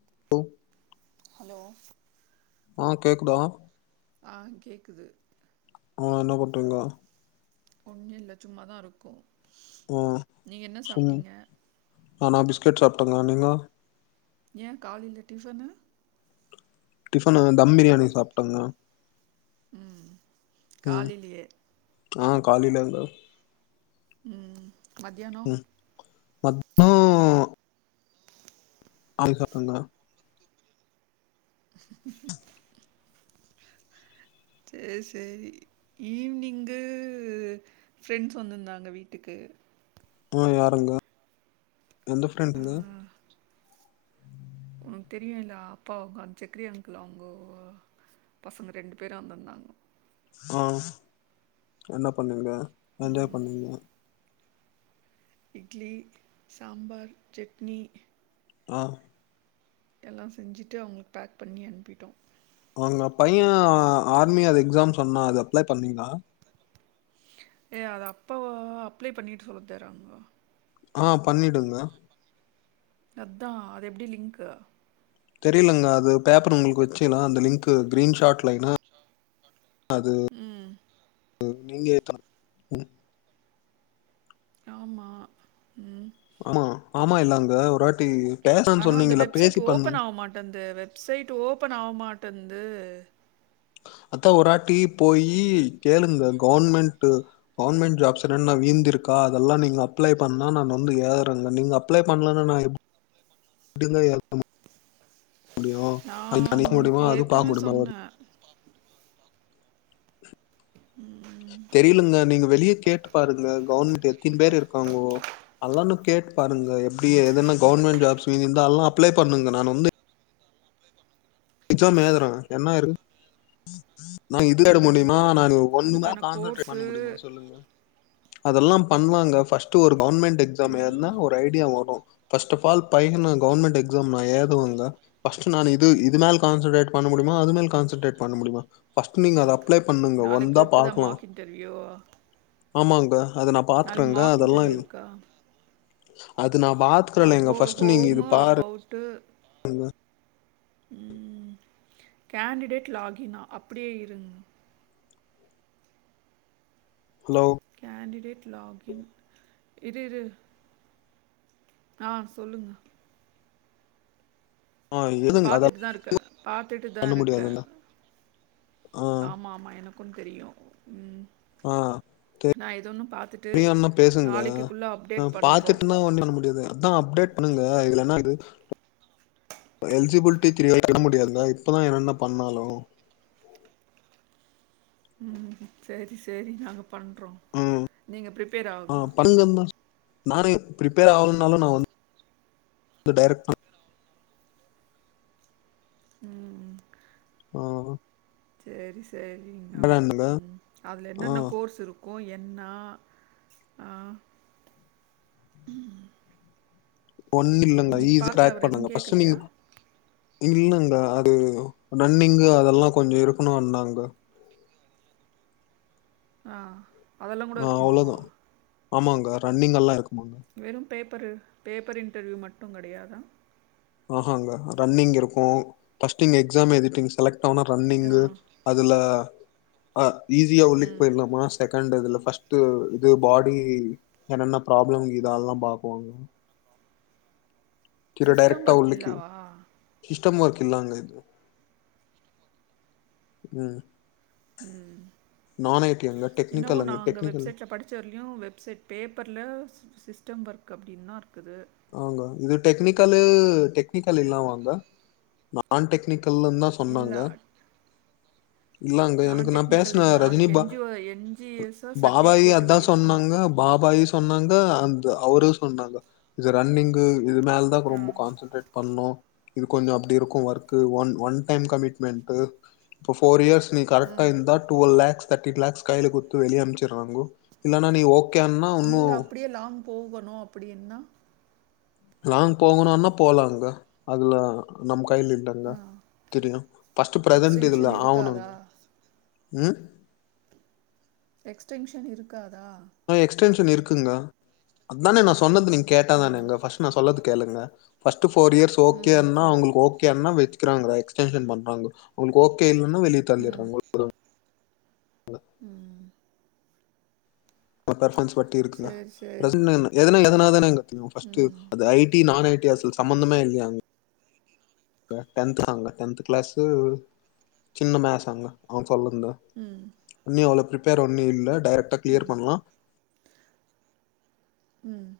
[inaudible] Hello ஆ கேக்குதா ஆ கேக்குது ஆ என்ன பண்றீங்கோ ஒன்னுல்ல சும்மதாருக்கோ ஆ நீங்க என்ன சாப்ட்டீங்க நானா பிஸ்கெட் சாப்டோங்கோ நீங்கோ ஏ காலைய்ல டிஃபனு டிஃபனு தம் பிரியாணி சாப்ட்டங்க ம் காலைலயே ஆ காலில அதா ம் ம் மதியானோ மத்னோ [unintelligible] [unintelligible] சேர் சேரி ஈவ்னிங்கு ஃப்ரெண்ட்ஸ் வந்துருந்தாங்க வீட்டுக்கு ம் யாருங்க எந்த ஆ ஃப்ரெண்டுங்க உனக்கு தெரியுல அப்பாக்கு அந்த [unintelligible] ஆங்கிள் அவுங்கோ பசங்க ரெண்டு பேரு வந்திருந்தாங்கோ ஆ என்ன பண்ணீங்க என்ஜாய் பண்ணீங்ளா இட்லி சாம்பார் சட்னி ஆ எல்லா செஞ்சுட்டு அவங்களுக்கு பேக் பண்ணி அனுப்பிட்டோ உங்க பைய ஆர்மி அது எக்ஸாம் சொன்னா அது அப்ளை பண்ணிங்ளா ஏய் அத அப்பொ அப்ளை பண்ணிட்டு சொல்ல தராங்கோ ஆ பண்ணிடுங்க அதா அது எப்டி லிங்க்கு தெரிலங்க அது பேப்பர் உங்களுக்கு வெச்சினா அந்த லிங்க்கு கிரீன்ஷாட் லைனா அது ம் நீங்க ஏத்தனு ஆமா ம் ஆமா ஆமா இல்லங்க ஒராட்டி ஆனா அந்த வெப்சைட் ஓபன் ஆவ மாட்டன்ந்து வெப்சைட் ஓபன் ஆவ மாட்டன்ந்து அதா ஒராட்டி போயி கேளுங்க கவன்மெண்ட்டு கவன்மெண்ட் ஜாப்ஸ் என்னன் வீந்திருக்கா அதெல்லா நீங்க அப்ளை பண்ணா நா வந்து ஏறேங்க நீங்க அப்ளை பண்லனா நா எப்டிங்க ஏல மு முடியு அது நெனைக்க முடியுமா அது பாக்க முடியுமா அ தெரிலங்க நீங்க வெளிய கேட்டு பாருங்க கவன்மெண்ட் எத்தின் பேரு இருக்காங்கோ அதலானு கேட்டு பாருங்க எப்டி எதன கவுன்மெண்ட் ஜாப்ஸ் மீந்தால்லா அப்ளை பண்ணுங்க நான் வந்து எக்ஸாம் ஏதுறே என்னய நா இது ஆய்ட முடியுமா நானு ஒண்ணுதா அதுக்கான கான்சன்ரேட் பண்ண கோர்ஸு முடியுமா சொல்லுங்க அதெல்லா பண்லாங்க ஃபஸ்ட்டு ஒரு கவர்மெண்ட் எக்ஸாம் எழுதுனா ஒரு ஐடியா வரு ஃபர்ஸ்ட் அஃப் ஆல் பயன நா கவன்மெண்ட் எக்ஸாம் நா ஏதுவங்க ஃபஸ்டு நான் இது இது நாள் கான்சன்ட்ரேட் பண்ண முடிமா அது மேல் கான்சன்ட்ரேட் பண்ண முடிமா ஃபஸ்ட் நீங்க அது அ ப்ளை பண்ணுங்க நாளைக்கு வந்தா இருக்குதா பாக்லா மார்க் இன்டர்வியூ ஆமாங்க அது நா நாளைக்கு பாத்துக்றங்க மார்க் அதெல்லா இன்டர்வியூ இல் இருக்கா அது நா பாத்துக்கறேலங்க ஃபஸ்டு நீங்க இது பாரு அவுட்டு ங்க ம் கேண்டிடேட் லாகினா அப்டியே இருங்க ஹலோ கேண்டிடேட் லாகின் இரு இரு ஆ சொல்லுங்க ஆ எதுங்க அதெல்லா பாத்துட்டுதா இருக்க பாத்துட்டுதா பண்ண இருக்க முடியாதுங்க ஆ ஆமா ஆமா எனக்கு தெரியு ம் ஆ நா ஏதொன்னு பாத்துட் அப்டே என்னா பேசுங்க்கா பண்றோம். பாத்துட்டுனா ஒன்னு பண்ண முடியாது எதுனா அப்டேட் பண்ணுங்க இல்லனா அது எலிஜிபிலிட்டி த்ரீய விட முடியாதுல இப்பதா என்னென பண்ணாலு ம் செரி செரி நாங்க பண்றோ ம் ஆ பண்ணுங்கன்தா நானே பிரிப்பேர் ஆகனுனாலு நா வந்து டெரக்டா ம் அ செரி செரிங்க என்னங்க ம் அதுல ஆ என்னென்ன கோர்ஸ் இருக் கு என்னா ஆ ஒன்னு இல்லங்க இன்னைக்கு ஈஸி பார்க்ல க்ரேக் அவர் பண்ணுங்க எதுவும் ஃபர்ஸ்ட் கேட்கலையா? நீங்க இல்லங்க அது ரன்னிங்கு அதெல்லா கொஞ்சொ இருக்குணுனாங்க அ ஆ அவ்ளோதா ஆமாங்க ரன்னிங் எல்லா இருக்குமா வெறு பேப்பரு பேப்பர் இன்டர்வியூ மட்டு கெடையாதா ஆஹாங்க ரன்னிங் இருக்கு பஸ்ட்டு இங்க எக்ஸாம் எழுதிட்டீங் செலக்ட் ஆனா ஆ. ரன்னிங்கு அதுல அ ஈஸியா உள்ளெக் ம். போயிர்லாமா செகண்ட் இதுல ஃபர்ஸ்ட்டு இது பாடி என்னென்ன ப்ராப்ளம் இதால்லா பாக்குவாங்க சிஸ்டம் வொர்க் உள்ளக்கே சிஸ்டம் வொர்க் இல்லாங்க ம் ம் நான் ஐட்டி அங்க டெக்னிகல் அங்க டெக்னிக்கல் ச்சர்லயு வெப்சைட் பேப்பர்ல சிஸ்டம் ஒர்க் அப்டின்னா இருக்குது ஆங்க இது டெக்னிக்கலு டெக்னிக்கல் இல்லாமாங்க நான் டெக்னிக்கல்லுன் தா இல்ல இல்லாங்க எனக்கு நான் நா டெக்னிக்கல் பேசுன இல்ல ரஜினி அதுக்கு பா என்ஜிஓ என்ஜிஎஸ்ஸோ பாபாயி சர்டிஃபிகேட் அதா இருக்கணும் சொன்னாங்க பாபாயி சொன்னாங்க அந்த அவரு சொன்னாங்க இது ரன்னிங்கு இது மேலதா ஆ ரொம்ப கான்சன்ட்ரேட் பண்ணோ இது கொஞ்சொ அப்டி இருக்கு work one one time commitment இப்போ ஃபோர் இயர்ஸ் நீ கரெக்டா இருந்தா டுவல் லேக்ஸ் தேர்டின் லேக்ஸ் கைய்ல குட்த்து வெளிய அம்ச்சறாங்கொ இல்லன்னா நீ ஓ இல்ல அப்டியே லாங் போகணு அப்டின்னா லாங்க் போகணுனா போலாங்க அதுல நம்ம கைய்ல இல் லங்க ஆ திரியு பஸ்ட்டு பிரெசன்ட் எக்ஸ்டென்ஷன் இதுல இருக்காதா ஆவனுங்க ம் எக்ஸ்டென்ஷன் இருக்காதா அ எக்ஸ்டென்ஷன் இருக்குங்க அதானே நா சொன்னது நீங் கேட்டாதானேங்க ஃபர்ஸ்ட்டு நா சொல்லது கேளுங்க ஃபஸ்ட்டு ஃபோர் இயர்ஸ் ம் ஓகேன்னா சரி அவுங்களுக்கு ஓ க்கேயானா வெச்சுக்றாங்க எக்ஸ்டென்ஷன் பண்றாங்க உங்ளுக் ஓகே இல்லன்னா வெளிய தள்ளிறாங்க ம் [unintelligible] வட்டி இருக்குல சரி சரி [unintelligible] ஃபஸ்ட் ம் அது ஐடி நான் ஐடி அசுல சம்மந்தமே இல்லையாங்க க டென்த்தாங்க டென்த் கிளாஸு சின்ன மேஸாங்க அவ சொல்லிந்து ம் ஒன்னி அவ்ளோ பிரிப்பேர் ஒன்னி இல்ல டேரக்டா க்ளியர் பண்லா ம்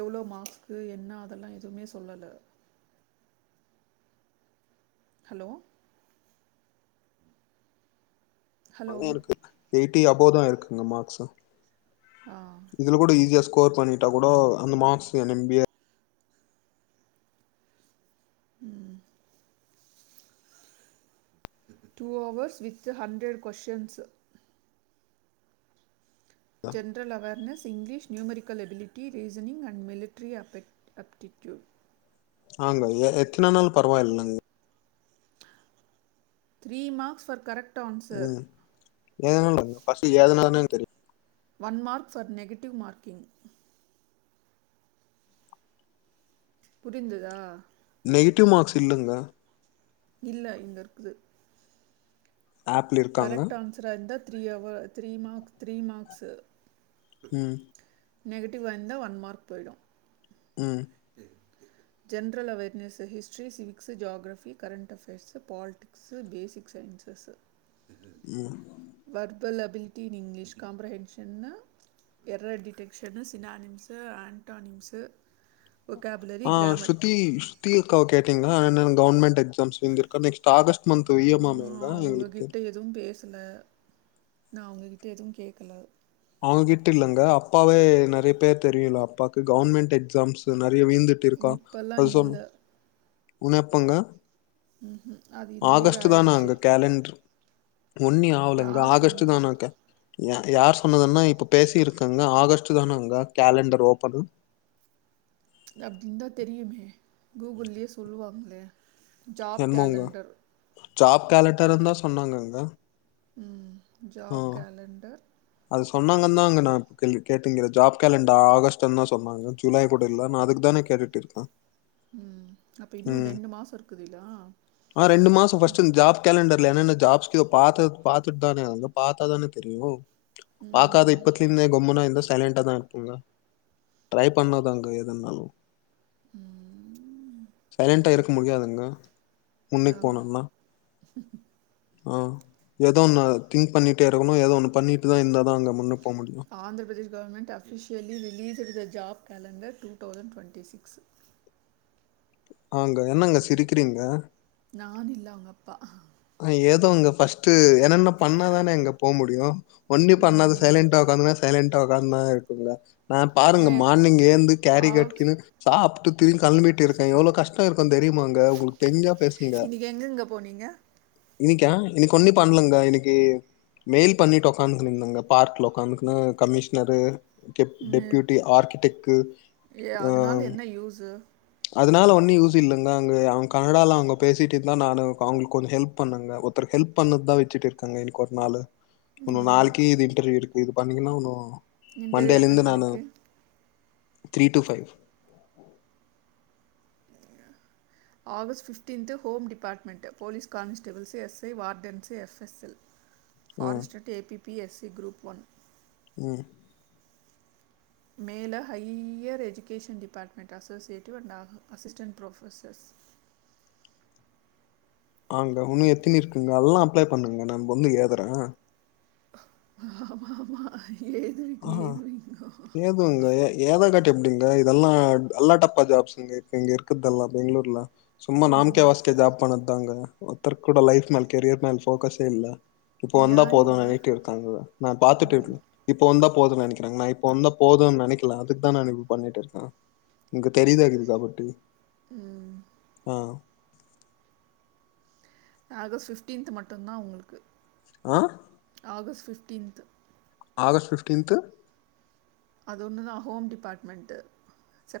எவ்ளோ மார்க்ஸ்கு என்ன அதெல்லா எதுமே சொல்லல ஹலோ ஹலோ அது இருக்கு எயிட்டி அபோ தா இருக்குங்க மார்க்ஸு அ இதுல கூட ஈஸிய ஸ்கோர் பண்ணிட்டா கூடொ அந்த marks [unintelligible] [inaudible] two hours with hundred questions general awareness English numerical ability reasoning and military அப அப்டிட்டியூ ஆங்க எத்தன நாள் பரவாயில்ல ங் த்ரீ மாக்ஸ் ஃபர் கரெக்ட் உம் எதனாலங்க ஃபர்ஸ்ட்டு ஏதனாலனு தெரியு one mark for negative marking புரிந்துதா நெகட்டிவ் மார்க்ஸ் இல்லங்க இல்ல இங்க இருக்குது ஆப்ல இருக்காங்க. கரெக்ட் ஆன்சரா இர்ந்தா த்ரீ அவர் த்ரீ மார்க்ஸ் த்ரீ மார்க்ஸு ம் நெகட்டிவ் வந்தா ஒன் மார்க் போயிடு ம் general awareness history civics geography current affairs politic mix basic sciences ம் வர்பல் எபிலிட்டி இன் இங்கிலீஷ் காம்ப்ரஹென்ஷன்னா எர்ர டிட்டெக்ஷனு சினானிம்ஸு ஆண்டானிம்ஸு ஆ ஸ்ருதி ஸ்ருதி அக்காவ கேட்டீங்ளா கவுன்மென்ண்ட் என்ன எக்ஸாம்ஸ் வந்துருக்க நெக்ஸ்ட் ஆகஸ்ட் மந்த் நா இ எம் ஆமேங்க எங்களுக்கு. அவங்ககிட்ட எதுவு பேசல நா அவங்ககிட்ட எதுவு கேட்கல அவங்ககிட்ட இல்லங்க அப்பாவே நெறைய பேர் தெரியல அப்பாக்கு கவுவர்மெண்டட் எக்ஸாம்ஸ் நெறைய வீந்து திருக்கா இப்போல்லாம் அசம் இல்லை உன்னப்பங்க அது இந்த இயர் ஆகஸ்ட் தா நான் ஆயிடுச்சு அங்க கேலண்ட்ரு ஒன்னி ஆவலங்க யார் ஆகஸ்டு சொன்னது தானாக்கே யார் சொன்னதுன்னா இப்போ பேசியிருக்கங்க ஆகஸ்ட் தானேங்க கேலண்டர் ஓப்பன் அப்டி இருந்தா தெரியிமே கூகுள்யே சொல்லுவாங்ளே என்மோங்க ஜாப் கேலண்டர் தா சொன்னாங்கங்க ம் ஆ ஜாப் கேலண்டர் அது சொன்னாங்கன் தா அங்க நா கேட்டுங்கிற ஜாப் கேலண்ட ஆகஸ்ட்ன்னு தா சொன்னாங்க ஜூலை கூட இல்ல நா அதுக்கு தானே கேட்டு ட்டு இருக்க ம் அப்போ இன்னும் ம் ரெண்டு மாதம் இருக்குதுல்ல ஆ ரெண்டு மாச ஃபஸ்ட் ஜாப் கேலண்டர்ல என்னன்ன ஜாப்ஷ்கு பாத்து பாத்துட்டு தானே பாத்தாதானே தெரியு பாக்காத ம் இப்பத்துளந்து கொம்முனா இருந்த சைலெண்டா தா இருப்போங்க ட்ரை பண்ணாதாங்க எதுனாலு ம் சைலண்டா இருக்க முடியாதுங்க முன்னைக்கு ஆஹா. போனோனா ஆ ஏதோ ஒன்னு திங்க் பண்ணிட்டே இருக்கணு ஏதோ ஒண்ணு பண்ணி தா இந்தா தா அங்க Andhra Pradesh government of usually வெளிய தெர்த job calendar two thousand twenty six ஆங்க என்னங்க சிரிக்கிறீங்க நானில்ல அவங்க அப்பா அ ஏதோங்க ஃபஸ்ட்டு என்னன்ன பண்ணாதானே அங்க போ முடியு ஒன்னி பண்ணாத ம். சைலன்டா உட்காந்துன சைலன்டா உக்க்காந்துன இருக்குங்க நா பாருங்க ஏ மார்னிங் ஏந்து கேரி ஆக்ஸ் கட்கின்னு சாப்ட்டு திரும்பி களம்பிட்டு இருக்கே எவ்ளோ கஷ்ட இருக்குனு தெரியுமாங்க உங்களுக்கு தெரிஞ்சா பேசுங்க எங்கெங்கே போனீங்க இனிக்கா இனிக்கு ஒன்னி பண்ணலங்க இனிக்கு மெய்ல் பண்ணிட்டு உக்காந்துக்கணுந்தாங்க பார்க்ல உ்காந்துக்ணு ம் கமிஷ்னரு கப் ம். டெப்யூட்டி ஆர்கிடெக்டு ஏ அதனால என்ன யூஸு அதனால ஒன்னு யூஸ் இல்லங்க அங்க அவங்க கனடால அவங்க பேசிட்டு இருந்தா நானு அவங்களுக்கு கொஞ்சோ ஹெல்ப் பண்ணுங்க ஒருத்தருக்கு ஹெல்ப் பண்ணதா விட்டுட்டு இருக்காங்க இனிக்கு ஒரு நாள் ஒன்னு நாளிக்கு இது இன்டர்வியூ இருக்கு இது பண்ணீங்கன்னா ஒன்னு இன்டர்வியூ எத்தனை மண்டேலந்து நானு மணிக்கு three to five August fifteenth home department police constables SI wardens FSL [inaudible] forest at ABP SC group one um மேல higher education department associative and uh assistant professors ஆங்க உன்னு எத்தினி இருக்குங்க எல்லா அப்ளை பண்ணுங்க நா வந்து ஏதுற ஆமா ஆமா எலுதுவிங்க எலுதுவிங்கோ ங்க ஏத காட்ட எப்டிங்க இதெல்லா எல்லா டப்பா ஜாப்ஸ் இங்க இப்ப இங்க இருக்குதல்லா பெங்களூர்ல சும்மா நாம்கே வாஸ்கே ஜாப் பண்ணதாங்க ஒருத்தரு கூட லைஃப் மேல் கெரியர் மேல் ஃபோக்கஸே இல்ல இப்ப வந்தா யா போதுங்க இல்லை நேட்டிவ் இருகாங்கல நா பாத்துட்டு இருக்க இப்ப வந்த போது நினைக்கிறாங்க நா இப்ப வந்த போதும்னு நனைக்கல அதுக்தா நான் இ பண்ணிட்டு இருக்கே [unintelligible] உம் ஆ ஆகஸ்ட் ஃபிஃப்டீன்த் மட்டுதா உங்களுக்கு ஆ ஆகஸ் ஃபிஃப்டீன்த் ஆகஸ்ட் ஃபிஃப்டீன்த்து அது ஒண்ணு தா home department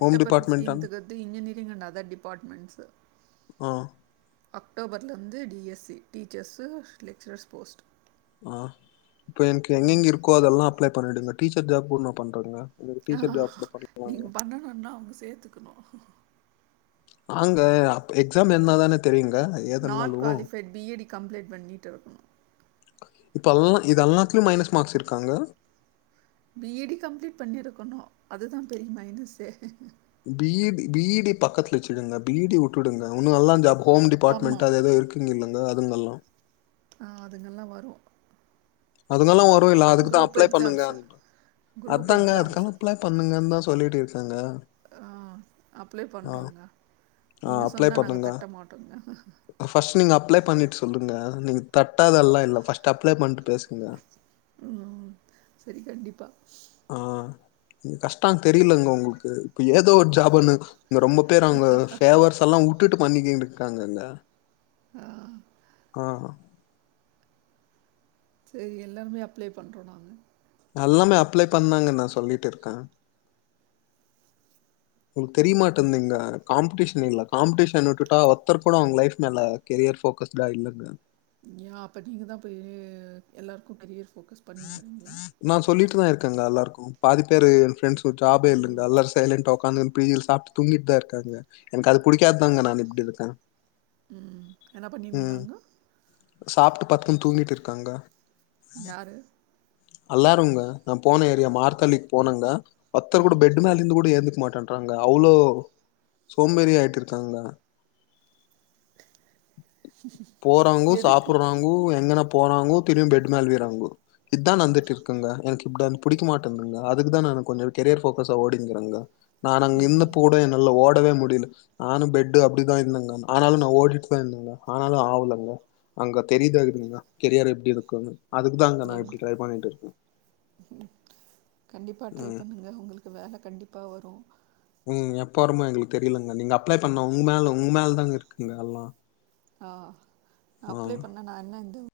home department and ஃபிஃப்டீன்துக்கு வந்து இன்ஜினியரிங் அண்ட் அதர் டிபார்ட்மெண்ட்ஸு ஆ அக்டோபர்லந்து டிஎஸ்சி டீச்சர்ஸு லெக்சரர்ஸ் போஸ்ட் ஆ இப்போ எனக்கு எங்கெங்க இருக்கோ அதெல்லா அப்ளை பண்ணிடுங்க டீச்சர் ஜாப் கூட் ந பண்றங்க ஆ நீங்க பண்ணணுனா அவ்ங்க சேத்துக்கணு ஆங்க ஆப் எக்ஸாம் என்னாதானே தெரியுங்க நாட் ஏதுனாலு குவாலிஃபைட பி ஏடு கம்ப்ளீட் பண்ணிட்டு இருக்கணும் இப்ப எல்லாம் இது எல்லாத்துலேயும் மைனஸ் மார்க்ஸ் இருக்காங்க பி ஏ டி கம்ப்ளீட் பண்ணிருக்கணும் அதுதான் பெரிய மைனஸு பீ பிடி பக்கத்தில் வச்சுங்க பிடி உட்டுங்கன்னும் இன்னு எல்லா ஹோம் டிபார்மன்டு ஆமாம் அது ஏதோ இருக்கு ப்பிங்க இல்லைங்க அதுங்கெல்லாம் ஆ அதுங்கல்லாம் வரும் அதுனலா வரும் இல்ல அதுக்குதான் குரூப் அப்ளை பண்ணுங்க எக்ஸாம்ஸு குரூப் அதாங்க எக்ஸாம்ஸு அதுக்கெல்லாம் அப்ளை பண்ணுங்கன்னு தான் சொல்லிட்டு இருக்காங்க ஆ அப்ளை ஆ பண்ணுறோங்க நீங்க சொன்னால் நாங்கள் தட்ட மாட்டோங்க ஃபாஸ்ட் நீங்க அப்ளை பண்ணிட்டு சொல்லுங்க நீங்க தட்டாதெல்லாம் இல்ல பர்ஸ்ட் அப்ளை பண்ணிட்டு பேசுங்க உம் சரி கண்டிப்பா ஆ இங்க கஷ்டம் தெரியலங்க உங்களுக்கு இப்ப ஏதோ ஒரு ஜாபன்னு இங்க ரொம்ப பேரங்க ஃபேவர்ஸ் எல்லா வுட்டுட்டு பண்ணிக்கிட் இருக்காங்கங்க ஆ ஆ சரி எல்லாமே அப்ளே பண்றோ நாங்க எல்லாமே அப்ளே பண்ணாங்கன் நா சொல்லிட்டு இருக்க உங்களுக்கு தெரியமாட்டேந்தீங்க காம்படிஷன் இல்ல காம்படிஷன் வுட்டுட்டா ஒருத்தர் கூட அவங்க லைஃப் மேல கெரியர் ஃபோகஷ்டா இல்லங்க ஏ அப்ப நீங்க தா போய் எல்லோருக்கு கரியர் ஃபோக்கஸ் பண்ணிங்கிறீங்களா நா சொல்லிட்டுதா இருக்கேங்க எல்லாருக்கு பாதி பேரு எ ஃப்ரண்ட் ஜாபே இல்லங்க எல்லார்ஸ் சைலண்டா உக்காந்து பியிர் சாப்ட்டு தூங்கிட்டுதா இருக்காங்க எனக்கு அது புடிக்காதாங்க நா இப்டி இருக்க ம். என்ன பண்ணின்ங்குறாங்க சாப்ட்டு பத்துனு தூங்கிட்டு இருக்காங்க யாரு அல்லாருங்க நா போன ஏரியா மார்த்தாலிக் போனங்க ஒருத்தர் கூட ம். பெட்டுமேலிந்து கூட ஏந்துக்க மாட்டன் ட்றாங்க அவ்ளோ சோம்பேறி ஆயிட்டு இருக்காங்க போறாங்கோ எதுக்கு? சாப்புறாங் உ எங்கனா போறாங்கோ திரும்பி பெட் மேழுவிறாங்க இதா நந்துட்டு இருக்குங்க எனக்கு இப்டினா புடிக்க மாட்டன்துங்க அதுக்குதான கொஞ்ச கரியர் ஃபோக்கஸா ஓடின்டுகறங்க நானு அங்க இருந்தப்ப கூட நல்லா ஓடவே முடில நானு பெட்டு அப்டிதா இருந்தங்க ஆநாலு நா ஓடி ந்தங்க ஆனாலு ஆவலங்க அங்க தெரியாதுங்கா கெரியர் எப்டி இருக்குன்னு அதுக்கு தாங்க நா இப்படி ட்ரை பண்ணிட்டு இருக்கே ம் கண்டிப்பாக ட்ரை ம் பண்ணுங்க உங்களுக்கு வேல கண்டிப்பா வரு ம் எப்ப வரமோ எங்களுக்கு தெரியலங்க நீங்க அப்ளை பண்ண உங்க மேல உங்க மேல தான்ங்க இருக்குங்க எல்லா ஆ ஆ அப்ளை பண்ண நா என்ன இந்த